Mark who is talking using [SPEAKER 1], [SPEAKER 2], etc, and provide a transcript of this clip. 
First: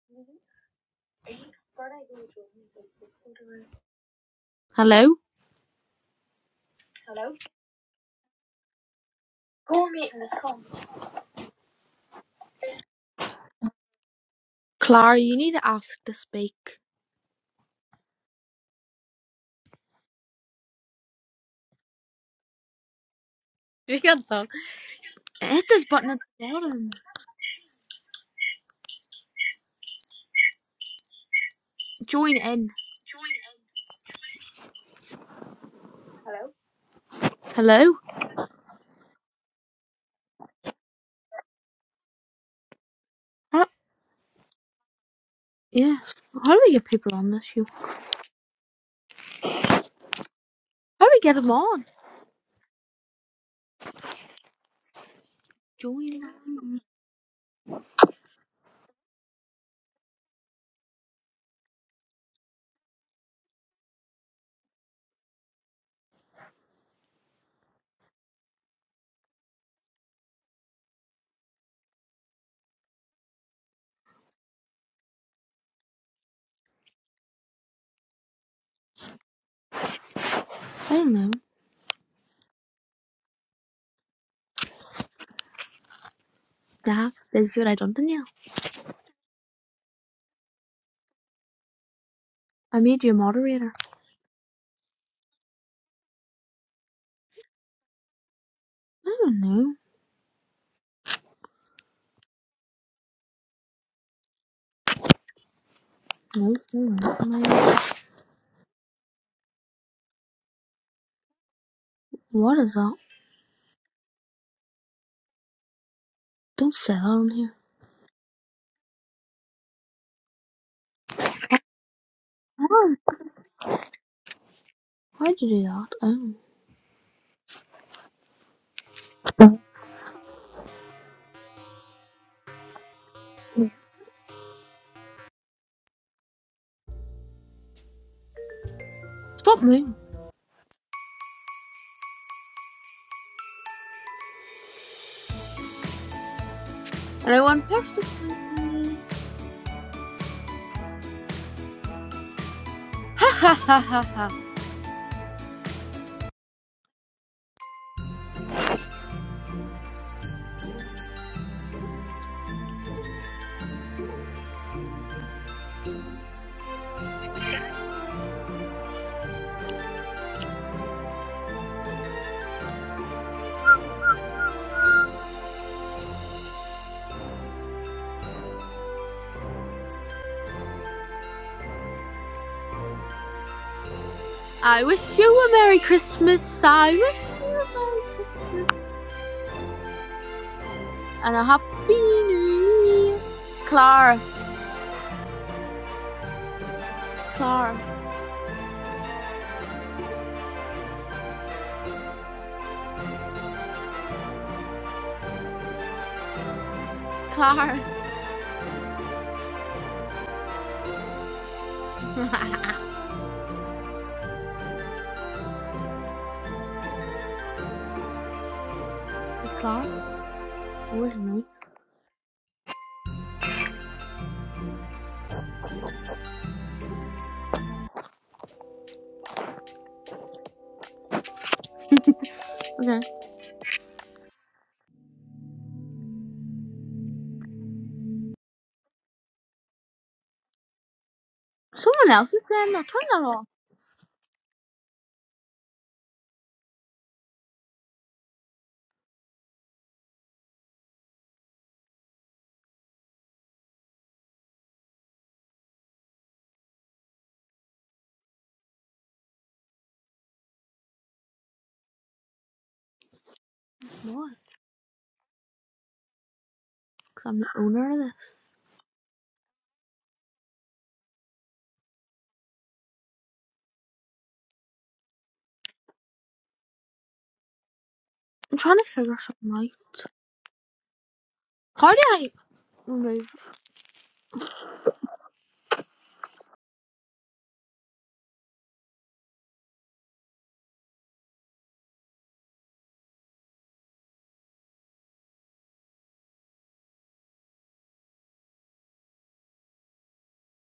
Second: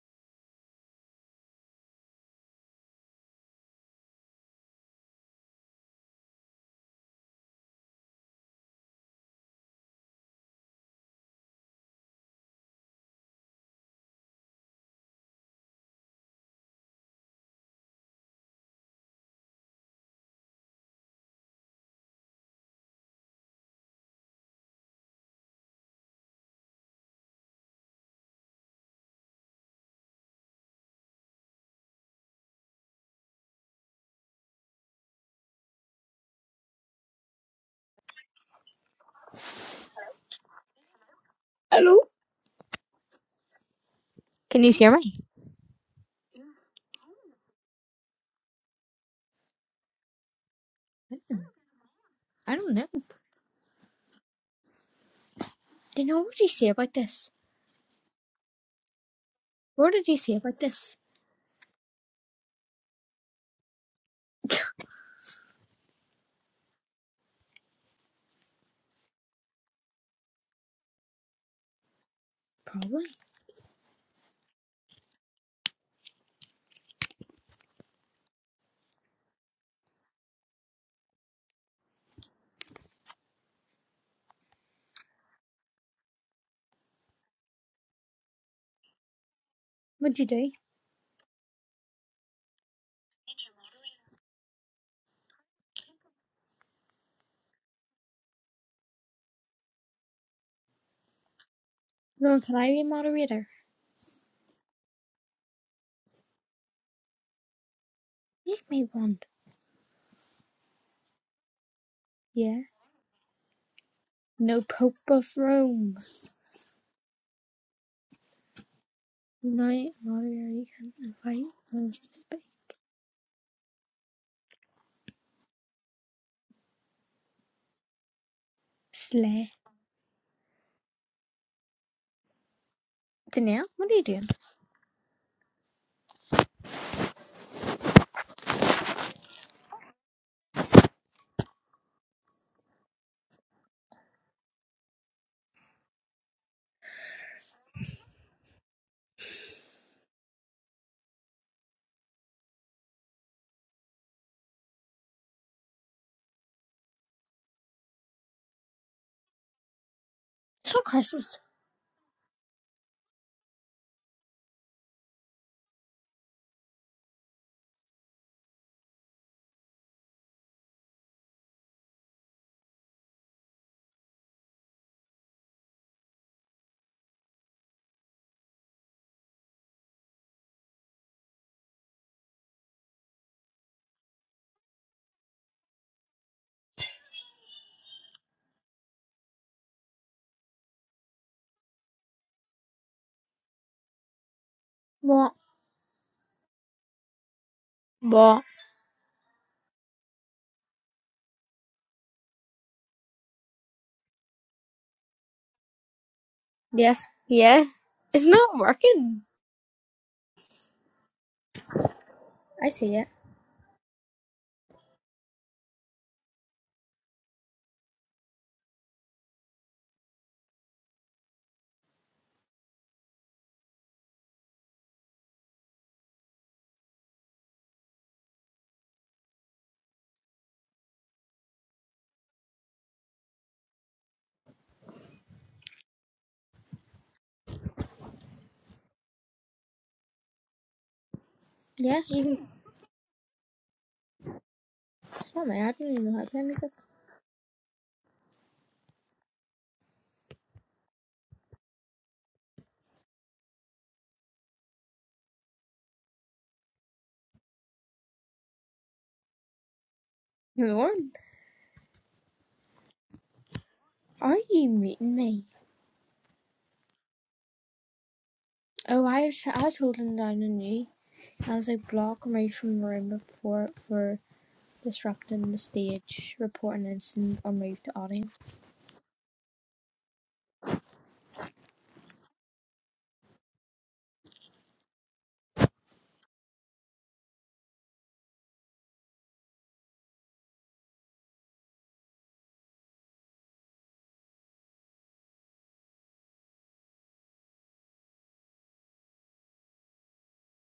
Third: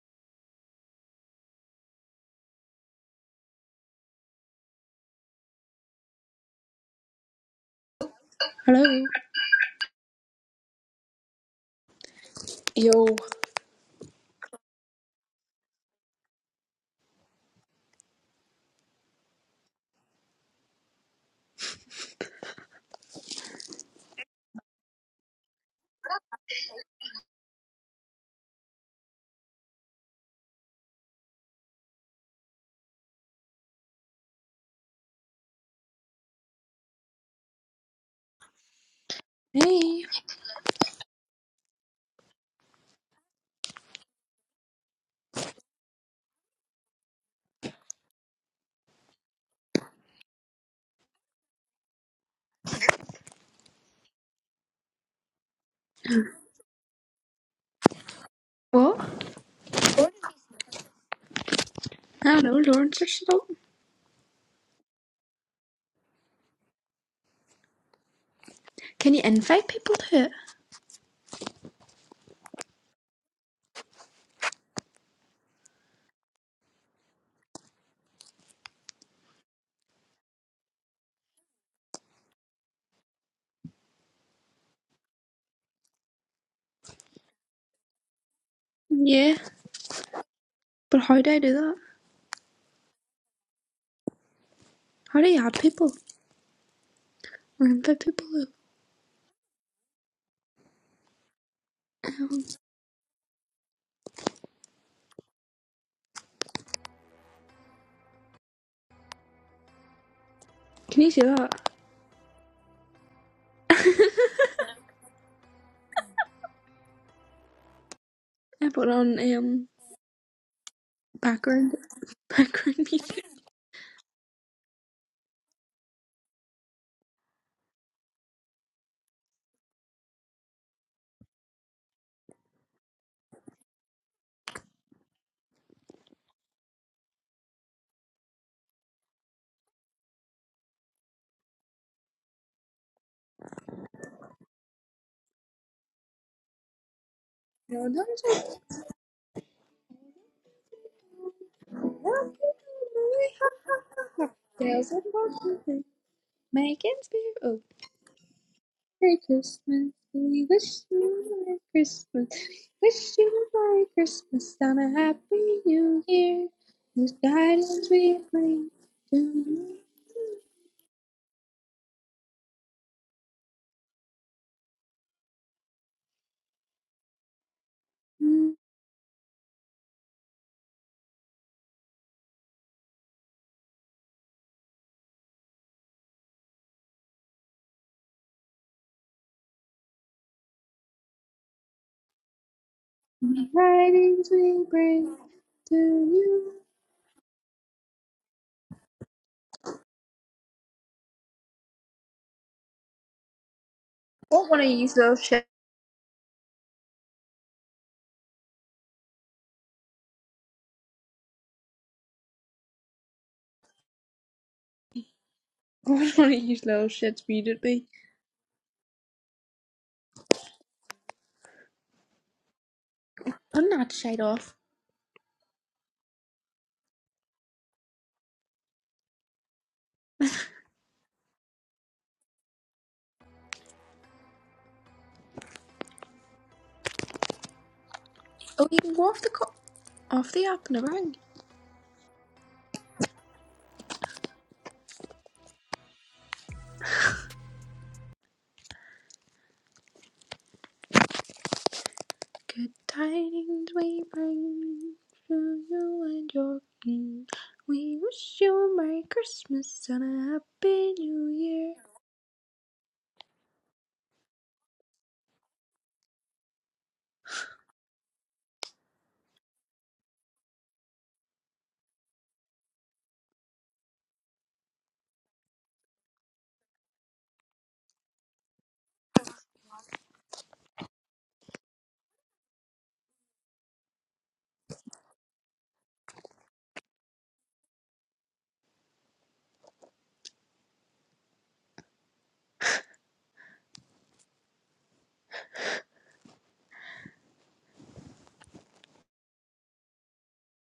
[SPEAKER 1] Hello? Hello.
[SPEAKER 2] Hello.
[SPEAKER 1] Go meet in this call.
[SPEAKER 2] Yo,
[SPEAKER 1] Clara, you need to ask to speak. You can talk. Hit this button at the bottom. Join in. Hello?
[SPEAKER 2] Hey.
[SPEAKER 3] Hello?
[SPEAKER 1] How,
[SPEAKER 3] Can you hear me?
[SPEAKER 1] yeah. How do we get people on this? You? How do we get them on?
[SPEAKER 3] I don't know. Then
[SPEAKER 1] Join.
[SPEAKER 3] what did you say
[SPEAKER 1] in.
[SPEAKER 3] about this?
[SPEAKER 2] what?
[SPEAKER 3] What did you say about this?
[SPEAKER 2] I don't Hello, Lauren Sisson. Can you invite people to it?
[SPEAKER 3] Probably.
[SPEAKER 1] I don't know. Dad, did you see what I done to you?
[SPEAKER 2] Yeah,
[SPEAKER 3] What'd you do?
[SPEAKER 2] but how do I do that?
[SPEAKER 1] I made you a moderator.
[SPEAKER 2] How do you add people or invite people? to it?
[SPEAKER 1] I don't know.
[SPEAKER 3] Lord,
[SPEAKER 2] Um,
[SPEAKER 3] can I be a moderator?
[SPEAKER 1] No, no, no. no.
[SPEAKER 3] Make me one.
[SPEAKER 2] can you see that?
[SPEAKER 1] What
[SPEAKER 3] Yeah.
[SPEAKER 1] is that?
[SPEAKER 2] I
[SPEAKER 3] No Pope of Rome.
[SPEAKER 1] Don't say that on here.
[SPEAKER 2] put on um
[SPEAKER 3] No moderator you can invite.
[SPEAKER 2] background
[SPEAKER 3] No, just be.
[SPEAKER 2] background music.
[SPEAKER 1] Why'd you do that? I don't
[SPEAKER 3] Slay.
[SPEAKER 1] know.
[SPEAKER 3] Danielle, what are you doing?
[SPEAKER 1] Stop moving. And I want
[SPEAKER 2] No,
[SPEAKER 1] person.
[SPEAKER 2] no, no, no.
[SPEAKER 1] Ha ha ha.
[SPEAKER 2] Make it spirit. Merry Christmas. We
[SPEAKER 3] It's
[SPEAKER 2] wish
[SPEAKER 3] not
[SPEAKER 2] you a
[SPEAKER 3] Christmas.
[SPEAKER 2] Merry Christmas. We Wish you a Merry Christmas and a Happy New Year. Whose guidance we bring to you.
[SPEAKER 1] I wish you a Merry Christmas. I wish you a Merry Christmas and a Happy New Year.
[SPEAKER 2] Whose
[SPEAKER 1] Clara,
[SPEAKER 2] guidance we bring
[SPEAKER 3] What?
[SPEAKER 2] to you.
[SPEAKER 1] Clara,
[SPEAKER 3] What?
[SPEAKER 2] I Don't want to use little shit.
[SPEAKER 3] Yes. Yeah.
[SPEAKER 1] Clara.
[SPEAKER 3] It's not working. I see it.
[SPEAKER 2] I don't want to use little shits immediately.
[SPEAKER 1] Is Clara? Oh, it's me.
[SPEAKER 2] I'm not shade off.
[SPEAKER 1] Okay.
[SPEAKER 2] Oh, you can go off the co- off the app and around.
[SPEAKER 3] Yeah,
[SPEAKER 1] Someone
[SPEAKER 3] you
[SPEAKER 1] else is
[SPEAKER 3] can.
[SPEAKER 1] there. Now turn that off.
[SPEAKER 3] It's not me. I don't even know how to play music.
[SPEAKER 2] Good tidings we bring to you and your king. We wish you a Merry Christmas and a Happy
[SPEAKER 3] Lord,
[SPEAKER 2] New Year.
[SPEAKER 1] Why?
[SPEAKER 3] are you muting me?
[SPEAKER 1] Because I'm the owner of this.
[SPEAKER 3] "Oh, I I have children down in New," as a block removed from the room report were disrupting the stage, report an incident, or move to audience.
[SPEAKER 1] I'm trying to figure something out. How do I remove